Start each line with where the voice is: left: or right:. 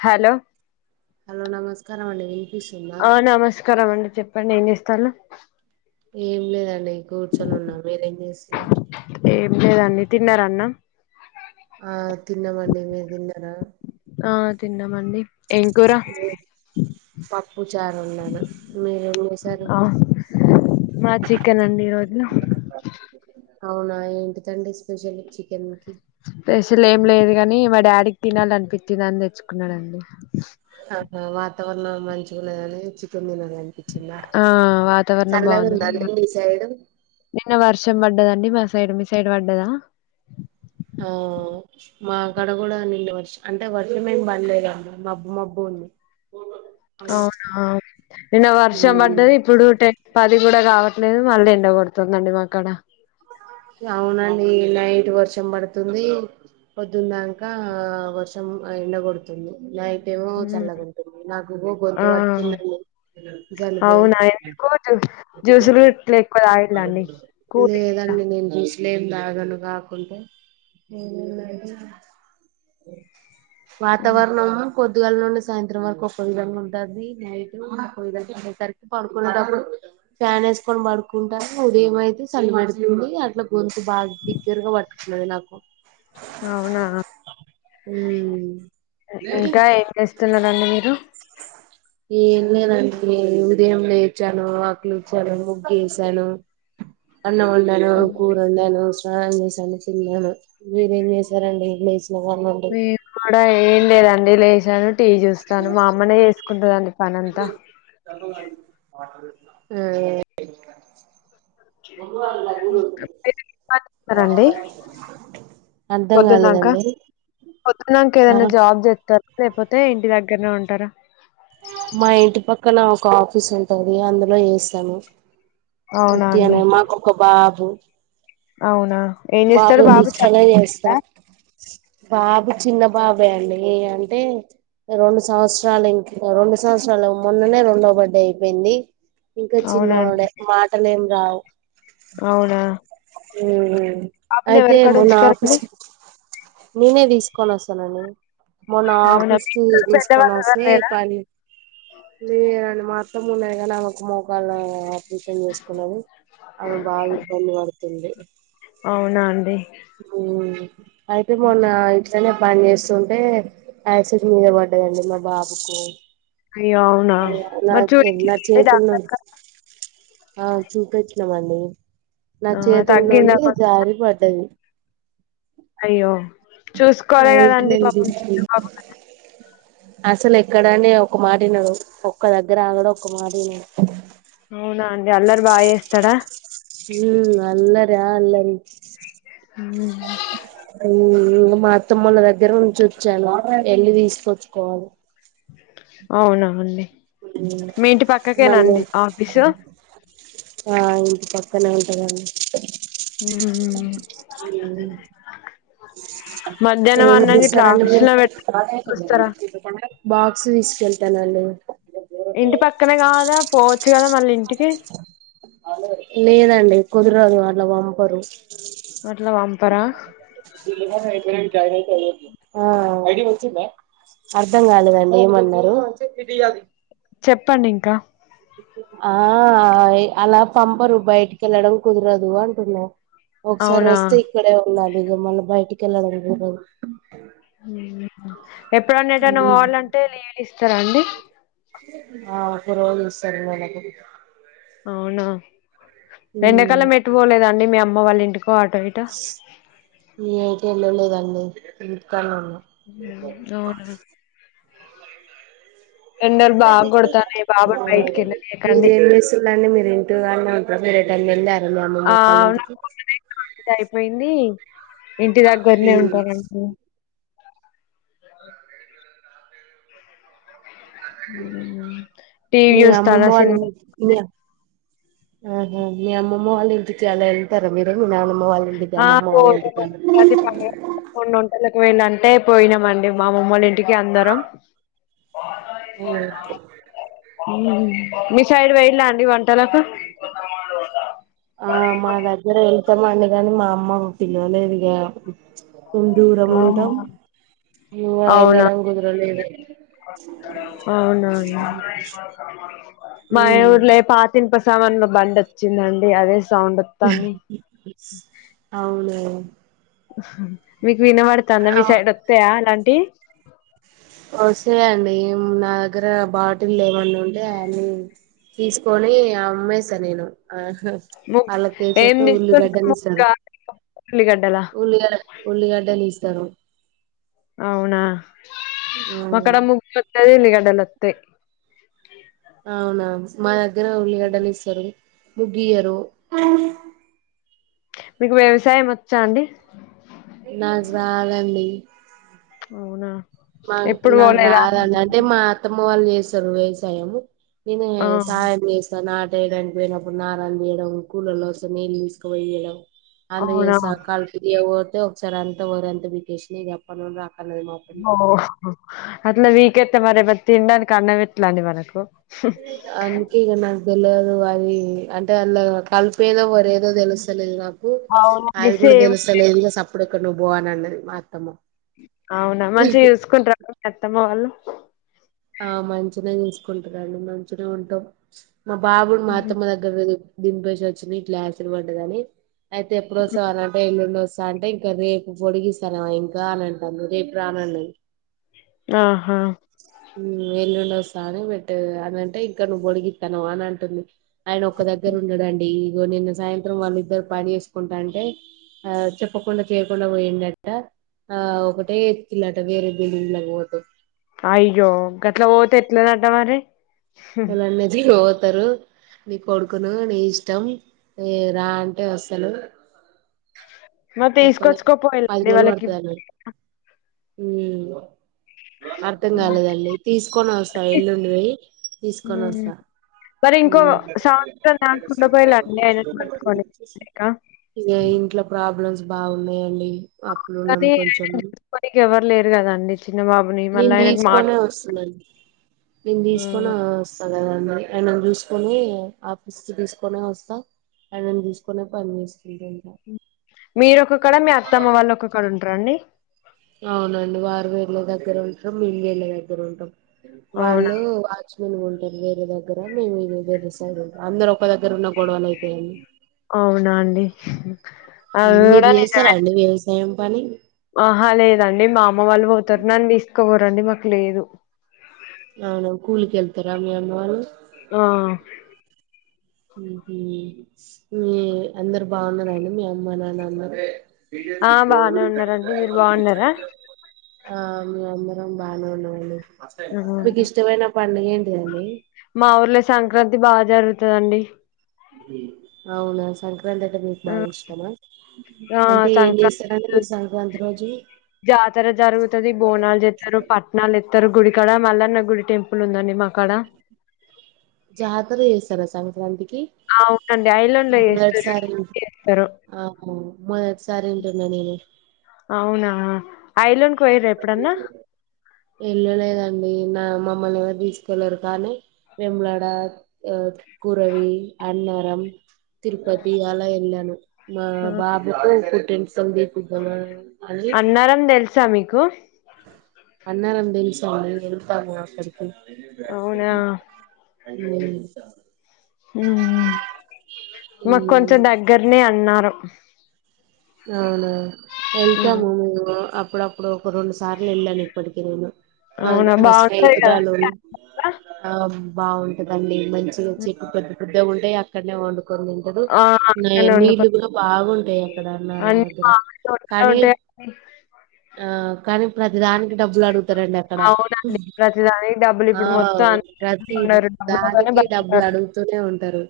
left: Hello
right: hello నమస్కారం అండి వినిపిస్తుందా
left: ఆ నమస్కారం అండి చెప్పండి ఏం చేస్తాన
right: ఏం లేదండి కూర్చొని ఉన్నా మీరేం చేస్తున్నా
left: ఏం లేదండి తిన్నార అన్న
right: ఆ తిన్నామండి మీరు తిన్నారా
left: ఆ తిన్నామండి ఏం కూర
right: పప్పు చారు వండాను మీరేం చేశారు
left: ఆ మా చికెన్ అండి ఈరోజు
right: అవునా ఏంటిదండి స్పెషల్ చికెన్ కి
left: స్పెషల్ ఏం లేదు గాని మా డాడీకి తినాలి అనిపిచిందని తెచ్చుకున్నాడండి
right: ఆహా వాతావరణం మంచిగాలేదని చికెన్ తిన లి అనిపించిందా
left: ఆ వాతావరణం
right: చల్లగా
left: బాగుందని
right: ఉందానే మీ సైడు
left: నిన్న వర్షం పడ్డదండి మా సైడ్ మీ సైడ్ పడ్డదా
right: ఆ మా కాడ కూడా నిన్న వర్ష అంటే వర్షం ఏం పడలేదండి మబ్బు మబ్బు ఉంది పో
left: అవునా నిన్న వర్షం
right: ఉమ్
left: పడ్డది ఇప్పుడు టెన్ పది కూడా కావట్లేదు మళ్ళీ ఎండ కొడుతుందండి మా కాడ
right: అవునండి నైట్ వర్షం పడుతుంది పొద్దున్నంక వర్షం ఆ ఎండ గొడుతుంది నై టేమో చల్లగుంటుంది నాకును గొంతు
left: ఆ
right: పట్టుకుందండి జలుబై
left: అవునా ఎందుకు జూ జ్యూసులు ఇట్లా ఎక్కువ తాగిల్లండి కూల్
right: లేదా
left: గిట్లా
right: మసులే లేదను కాకుండా
left: హ్మ్.
right: వాతావరణం కొద్దిగాల నుండి సాయంత్రం వరకు ఒక కొయ్యద ఉంటుంది నైట్ కొయ ఇప్పేసరికి పడుకునేప్పుడు ఫ్యాన్ వేసుకొని పడుకుంటారు నువదేమైతే చల్లి పడుతుంది గంతు బాగా దిగ్గరగా పట్టుకున్నది నాకు
left: అవునా
right: హ
left: ఇంకా ఏం చేస్తున్నారండి మీరు
right: ఏన్న నా దేం లేచాను ఆకులిచ్చాను గేసాను అన్న ఒండాను
left: హ్మ్.
right: కూరు ఉందేను ఆ అసిను మీరు ఎ చేస రండిసినడి
left: మేము కూడా ఏం లేదండి లేసాను టీవీ చూస్తాను మా అమ్మనే చేసుకుంటుందండి పనింతా
right: ఆ మందు వే కూడు
left: మీరు ఏం పని చేస్తారండి
right: అర్థం కాలేదండి
left: పొద్దు నాంక
right: ఆ
left: ఏదైనా జాబ్ తెస్తారా లేకపోతే ఇంటి దగ్గరనే ఉంటారా
right: మా ఇంటి పక్కన ఒక ఆఫీస్ ఉంటుంది అందులో వసాను వ
left: అవునా అండి
right: అనే మాకొక బాబు
left: అవునా ఏం చేస్తాడు
right: బబ
left: బాబు
right: నిజకాల చేస్త
left: చదువుకుంటాడా
right: బ చిన్న బాబా అండి అంటే రెండు సంవత్సరాలు ఇంకా రెండు సంవత్సరాలు మొన్ననే రెండవ బర్త్డే అయిపోయింది ఇంకా
left: అవునా అండి
right: చిన్నవాడే మాటలు ఏం రావు
left: అవునా పాపని
right: అయితే
left: ఎవరి కాడ
right: మొన్న ఆఫస్
left: ఉంచుతారండి
right: నేనే తీసుకొని వస్తానండి మొన్న
left: అవునా
right: ఆఫీస్
left: మీ ఇంట్లో
right: తీసుకొని
left: పెద్దవాళ్ళు ఎవరు
right: వస్తే
left: లేరా
right: పని లేరండి మాత్రం మూడురగానే ఆమెకు మోకాలు అ ఫతన్ చేసుకున్నది అమె బాగా ఇబ్బంది పడుతుంది
left: అవునా అండి
right: ఉ అయితే మొన్న ఇట్ సని పని చేస్తుంటే యాసిమ్ మీద పడ్డదండి మా బాబుకు
left: అయ్యో అవునా
right: ఎ
left: మరి
right: ఎలా
left: చూయించలేదా
right: చేయతు
left: డాక్టర్ కా
right: చూప ఇమడి నా
left: ఆ
right: చేతుల
left: తగ్గిందా
right: నుండి
left: కొంచెం
right: జారి పడ్డది
left: అయ్యో చూసుకోవాలి
right: ఏంటి
left: కదండి
right: నేను
left: పాప చి
right: తీసుకు
left: పా
right: అసలు ఎక్కడనే ఒక మాటనడు ఒక్క దగ్గర ఆగడ ఒకక్క మాటనడు
left: అవునా అండి అల్లరు బాగా వేస్తాడా
right: హ అల్లరి ఆ అల్లరి
left: హ్మ్.
right: అ మా అత్తమ్ముళ్ల దగ్గర నుంచి వచ్చాను ఎళ్లి తీసుకొచ్చుకోవాలి
left: అవునవుండి
right: ఉమ్
left: మీ ఇంటి
right: మళ్ళీ
left: పక్కకేనాండి ఆఫీసు
right: ఆ ఇంటి పక్కనే ఉంటదండి
left: హ్మ్.
right: అఓ
left: మధ్యాహ్నం
right: ఏమి
left: అన్నం గిట్లా
right: చేస్తారండి
left: ఆఫీసు లో పెట్ చూస్తారా
right: మీరు బాక్స్ తీసుకెళ్తానుండి
left: ఇంటి పక్కనే కాదా పో
right: లేదండి కుదిరోజు వాట్ల వంపరు
left: మలం అంపరా
right: వచ్చిందా అర్ధం కాలేదండి ఏమన్నారు
left: చెప్పండి ఇంకా
right: ఆ అలా పంపరు బయటికి వెళ్ళడం కుదరదు అంటున్నారు ఒకసారి
left: అవునా
right: వస్తే ఇక్కడే ఉన్నాలి ఇక మళ్ళీ బయటికి వెళ్ళడం కూడదు
left: ఎప్పుడన్న ఎటన్నా బోవలంటే లీవ్ ఇస్తారా అండి
right: ఆ ఒక రోజు ఇస్తారు అండి నెలఆకరిని
left: అవునా ఎండాకాలం ఎటు పోలేదా అండి మీ అమ్మ వాళ్ళ ఇంటికి
right: ఎటూ ఎళ్ళలేదండి ఇంటికాన్నే ఉన్నా
left: అవునా ఎండలు బాగా కొడతాన్నాయి బాబుని బయటికి వెళ్ళనీయకండి
right: మీరేం చేసుళ్ళు అండి మీరు ఇంటికాడ్నె దాన్ని నిండా
left: ఆ నాకు ఒకటే గ ఇది అయిపోయింది ఇంటి దగ్గర్నే ఉంటారు అంటే మ్మ్. టీవీ
right: మ
left: చూస్తానా
right: అమ్మమ్మ వాళ్ళు
left: సినిమా
right: మీ ఆహ మీ అమ్మమ్మ వాళ్ళ ఇంటికి అలా ఎళ్తారా మీరు మీ నానమ్మ వాళ్ళు
left: ఆ పోదుము ఉగాది పండగ మొన్న వంటలకు ఒయిన అంటే పోయినామండి మా అమ్మమ్మ వాళ్ళ ఇంటికి అందరం
right: ఇంగో
left: మీ సైడ్ వెేయలా అండి వ
right: ఆ మా దగ్గర ఎంత మంది కాని మా అమ్మమ్మ పిలవలేదుగా దూరం ఉంటాం ఎళ్ళడం కుదరలేదే
left: అవునవును
right: ఉమ్
left: మాయుర్లే పాట ఇనిపి సమన్ల బండి వచ్చిందండి అదే సౌండ్ వత్తాంది
right: అవునా
left: మీకు వినబడుతందా మీ సైడ్ వత్తయా అలాంటి
right: వస్తాయ్ అండి నా దగ్గర బాటిల్ లేమన్నా ఉంటే అని తీసుకొని అమ్మేసా నేను ఆ
left: ము
right: అలా
left: ఏం
right: కేచేత్తే
left: తీసుకుంటాం
right: ఉల్లుగడ్డలు
left: ముక్క
right: ఇస్తారు
left: ఉల్లిగడ్డల
right: ఉల్ ఉల్లి గడ్డలిస్తారు.
left: అవునా ఒక్కడ
right: ఉమ్
left: ముగ్గు లేద ఉల్లి గడ్డలొత్తయ్
right: అవునా మా దగ్గర ఉల్లిగడ్డలిస్తారు ముగ్గుఇయరు
left: మీకు వ్యవసాయం వచ్చా అండి
right: నాకు రాదండి
left: అవునా
right: మా
left: ఎప్పుడు
right: నాకు
left: పోలేదా
right: రాదండి అంటే మా అత్తమ్మ వాళ్ళు చేస్తారు వ్యవసాయము నేను
left: ఆ
right: సాయం చేస్తా న తేడానికి పోయినప్పుడు నారలు దీయడం కూలోళ్ళు వస్తే నీళ్ళు తీసుకువేయడం అంద
left: అవునా
right: చేసా కల్పు దియ్య ఒతే ఒకసారి అంత వరి అంత పీకేసిన ఇగ జెప్పను ర పర్లేదు మా పిన్ని
left: ఓ అట్లా వీకెత్తే మరి తినడానికి అన్నం ఎట్లా అండి మనకు
right: అందుకే ఇగ ఇంక నాకు తెల్వదు అది అంటే అళ్ళో కల్పు ఎదో వరి ఏదో తెలుస్తలేదు నాకు
left: అవునండి
right: అది కూడా
left: సేమ్
right: తెలుస్తలేదు ఇగ సప్పుడు ఇక్కడ నువ్వు బో అని అన్నది మా అత్తమ్మ
left: అవునా మంచిగా చూసుకుంటార మీ అత్తమ్మ వాళ్ళు
right: ఆ మంచినె చూసుకుంటు రండి మంచినే ఉంటాం మా బాబుడు మా అత్తమ్మ దగ్గర దింపేసి వచ్చిన ఇట్లా ఎసిడ్ పడ్డదని అయితే ఎప్పుడు వస్తావ్ అనంటే ఎల్లుండ వస్తా అంటే ఇంకా రేపు పొడిగిస్తానవ ఇంకా అని అంటాంది రేపు రా అన్నది
left: ఆహా
right: ఎల్లుండి వస్తా అని పెట్టేసా అనంటే ఇంక నువ్వు పొడిగితనవా అని అంటుంది ఆయన ఒక దగ్గర ఉండడు అండి ఇగో నిన్న సాయంత్రం వాళ్ళ ఇద్దరు పని చేేసుకుంటాంటే ఆ చెప్పకుండా చేయకుండా పోయింది అంట ఆ ఒకటే ఎత్కిలట వేరే బిల్డింగ్ లోకి బోతే
left: అయ్యో కట్లా ఓతే ఎట్ల నాట్ట మరి
right: ఎలాన్నది తారు నీ కొడుకును నీ ఇష్టం రా అంటే అస్తడు
left: మరి
right: చెప్పలే పది
left: తీసుకొచ్చుకోపోయిళండి
right: రోజులు
left: వాళ్ళకి
right: పడుతది అన్నారు హ అర్ధం కాలేదండి తీసుకొని వస్తా ఎల్లుండి పోయి తీసుకొని
left: ఉమ్.
right: వస్తా
left: మరి ఇంకో సంవత్సరం నాకుండా పోయలా ఆయనను పట్టుకొని ఉండేకా
right: ఏ ఇంట్ల ప్రాబ్లమ్స్ బాగున్నాయండి అప్పులున్నాం
left: కాని
right: కొంచెం
left: ఆయన చుసుకోడానికి ఎవరు లేరు కదండి చిన్న బాబుని మళ్ళీ
right: నేను
left: ఆయనకు మాట
right: తీసుకోనే వస్తుందిండి నేను తీసుకొనే
left: ఉమ్.
right: వస్తా కదాన్నరి ఆయనను చూసుకొని ఆఫీస్ తీసుకొనే వస్తా ఆయనను తీసుకునే పని చేసుకుంటా ఉంటా
left: మీరు ఒకక్కక్కడ మీ అత్తమ్మ వాళ్ళు ఒకక్కడ ఉంటార అండి
right: ద్గర ఉంటాం మేళ్ళ దగ్గర ఉంటాం
left: అవునా
right: వాళ్ళు వాచ్మెన్ ఉంటారు వేరే దగ్గర మేము ఇ వేరే సైడ్ ఉంట అందరు ఒక దగ్గర ఉన్న గొడవలు అయితాయండి
left: అవునా అండి అది
right: మీరు
left: కూడా
right: చేస్తారా
left: నిజమే
right: అండి వ్యవసాయం పని
left: ఆహా లేదండి మా అమ్మ వాళ్ళు పోతారు నన్ను తీసుకోపోరండి మాకు లేదు
right: అవునా కూలీకెళ్తారా మీ అమ్మ వాళ్ళు
left: ఆ
right: ఉహూ మీ అందరు బాగున్నారండి మీ అమ్మ నాన్న అందరు
left: ఆ బానే
right: గోలు క
left: ఉన్నారండి మీరు
right: మ చ
left: బాగున్నారా
right: [unintelligible] ఆ మీ అందరం బాగానే ఉన్నామండి
left: ఆహా!
right: మీకు ఇష్టమైన పండుగ ఏంటిదండి
left: మా ఊర్లో సంక్రాంతి బాగా జరుగుతుందండి
right: అవునా సంక్ర సంక్రాంతి అంటే మీకు బాగా
left: హ్మ్.
right: ఇష్టమా
left: ఆ
right: అంటే ఏం చేస్తారండి
left: సంక్రాంతి
right: మీరు సంక్రాంతి రోజు
left: జాతర జరుగుతది బోనాలు జెతరు పట్నాలు ఏతరు గుడి ఇక్కడ మల్లన్న గుడి టెంపుల్ ఉందండి మాక్కడ
right: జాతర చేస్తారా సంక్రాంతి కి
left: అవునండి ఐలాండ్ లో చేస్తారు
right: మొదటిసారి
left: చేస్తారు
right: ఆ మొదటి సరేంటున్నా నేను
left: అవునా ఐలండ్ కి పోయిరా ఎప్పుడన్నా
right: ఎల్ళలేదండి నా మమ్మల్ని ఎవరు తీసుకెళ్ళరు కానీ వేములవాడ ఆ కురవి అన్నరం తిరుపతి అలా ఎళ్లాను మా
left: ఆ!
right: బాబుకి పుట్టు ఎంటికలు తీపిద్దామని
left: క్క
right: అన్నరం తెలుసా అండి వెళ్తాము అక్కడికి
left: అవునా
right: అ
left: మాకు కొంచెం దగ్గరనే అన్నారం
right: అవునా
left: హ్మ్.
right: వెళ్తాము మేము అప్పుడప్పుడు ఒక రెండు సార్లు వెళ్ళాను ఇప్పటికి నేను మా
left: అవునా
right: మా
left: బాగుంటది
right: స్నేహితురాలు
left: కదా
right: ఆ బాగుంటదండి మంచిగా చెట్టు పెద్ద పెద్దగా ఉంటే అక్కడనే వండు కొని తింటారు
left: ఆ అక్కడనే
right: నీళ్లు
left: వండుకొని
right: కూడా బాగుంటాయి అక్కడ అన్నరం
left: అన్ని
right: దగ్గర
left: మామిడి తోటలో
right: కానీ
left: ఉంటాయండి.
right: కానీ ప్ర డబ్బులు అడుగుతారండి అక్కడ
left: అవునండి ప్రతిదానికి డబ్బులు ఇప్పుడు మొత్తం అందరూ
right: ప్రతి
left: ఉన్నారు డబ్బులతోనే
right: దానికి డబ్బులు అడుగుతూనే ఉంటారు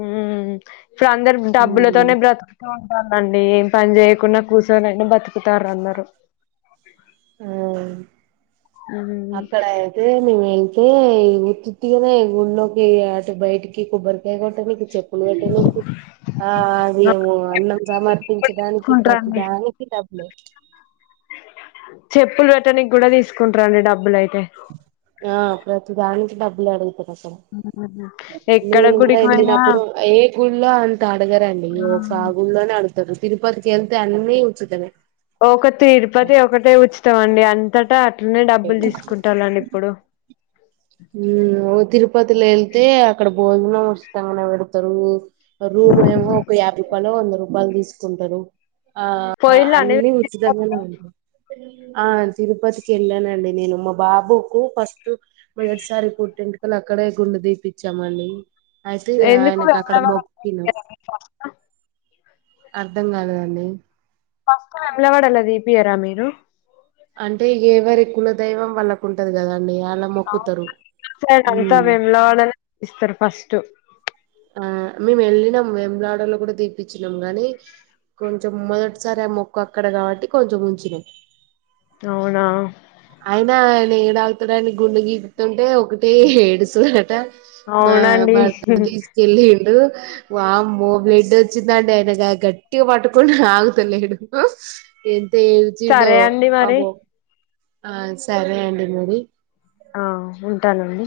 left: ఉమ్ ఇప్పుడు అందరూ
right: ఉమ్
left: డబ్బులతోనే బ్రతుకు లండి ఏం పని చేయకుండా కూర్చొనిన్న బ్రతుకుతారు అందరూ
right: ఆ
left: హ్మ్
right: అక్కడ అయితే మేము ఉత్తిత్తిగానే గుడిలోకి ఆ బైటకి కొబ్బరికి కొట్టంనికి చెప్పులు పెట్టనికి ఆ
left: ఆ!
right: అదేమో అన్నం
left: ఇప్పుడు
right: సమర్పించడానికి
left: తీసుకుంటారండి
right: ప్రతిదానికి డబ్బే
left: చెప్పులు పెట్టనికి కూడా తీసుకుంటారండి డబ్బులు అయితే
right: ఆ ప్రతి దానికి డబ్బులు అడుగుతారు అసలు
left: ఎక్కడ
right: నేను కూడా
left: గుడికి పోయినా
right: వెళ్ళినప్పుడు ఏ గుళ్ళో అంత అడగరండి ఒక
left: హ్మ్.
right: ఆ గుళ్నే నే అడుగు తిరుపతికి వెళ్తే అన్ని ఉచితమే
left: ఒక తిరుపతి ఒకటే ఉచితమండి అంతటా అన్ని డబ్బులు తీసుకుంటాలండి ఇప్పుడు
right: తిరుపతిలో వెళ్తే అక్కడ భోజనం ఉచితంగానే పెడతారు రోమ్ ఏమో ఒక యాభై రూపాయలు వంద రూపాయలు తీసుకుంటారు ఆ
left: పోయిల్లండి
right: అన్ని
left: మీరు తిరుపతికి?
right: ఉచితంగానే ఉంది ఆ తిరుపతికి వెళ్ళానండి నేను మా బాబుకు ఫస్ట్ మొదటిసారి పుట్టింటికల్లు అక్కడే గుండె తిపిచ్చామండి అయితే
left: ఎందుకు
right: ఆయనకు అక్కడ
left: వేములవాడ
right: మొక్కినం
left: ఫస్ట్
right: అర్ధం కాలేదండి
left: ఫస్ వెమ్లవాడాల దీపియరా మీరు
right: అంటే ఇక ఏవరి కులదైవం వాళ్ళకు ఉంటది కదండి అలా మొక్కుతారు
left: ఆవును ఇటు సైడ్ అంతా
right: ఉమ్
left: వెములవాడని తీపిస్తారు ఫస్ట్
right: ఆ మేము వెళ్ళినాం వెములాడలో కూడా తీిప్పచ్చినాము గాని కొంచెం మొదటిసారి ఆ మొక్కు అక్కడ కాబట్టి కొంచెం ఉంచినం
left: అవునా
right: న ఏడ ఆగుతుడానికి గుండగి టే ఒకటి ఏడుసుదట మా
left: అవునండి
right: భర్త తి తె లేడు వామ్మో బ్లెడ్ వచ్చిందాండి ఆయన గట్టిగా పట్టుకుని ఆగు తెలేడు ఎంత ఏడ్చిండు
left: సరే అండి మరి
right: పాపం ఆ సరే అండి మరి
left: ఆ ఉంటానండి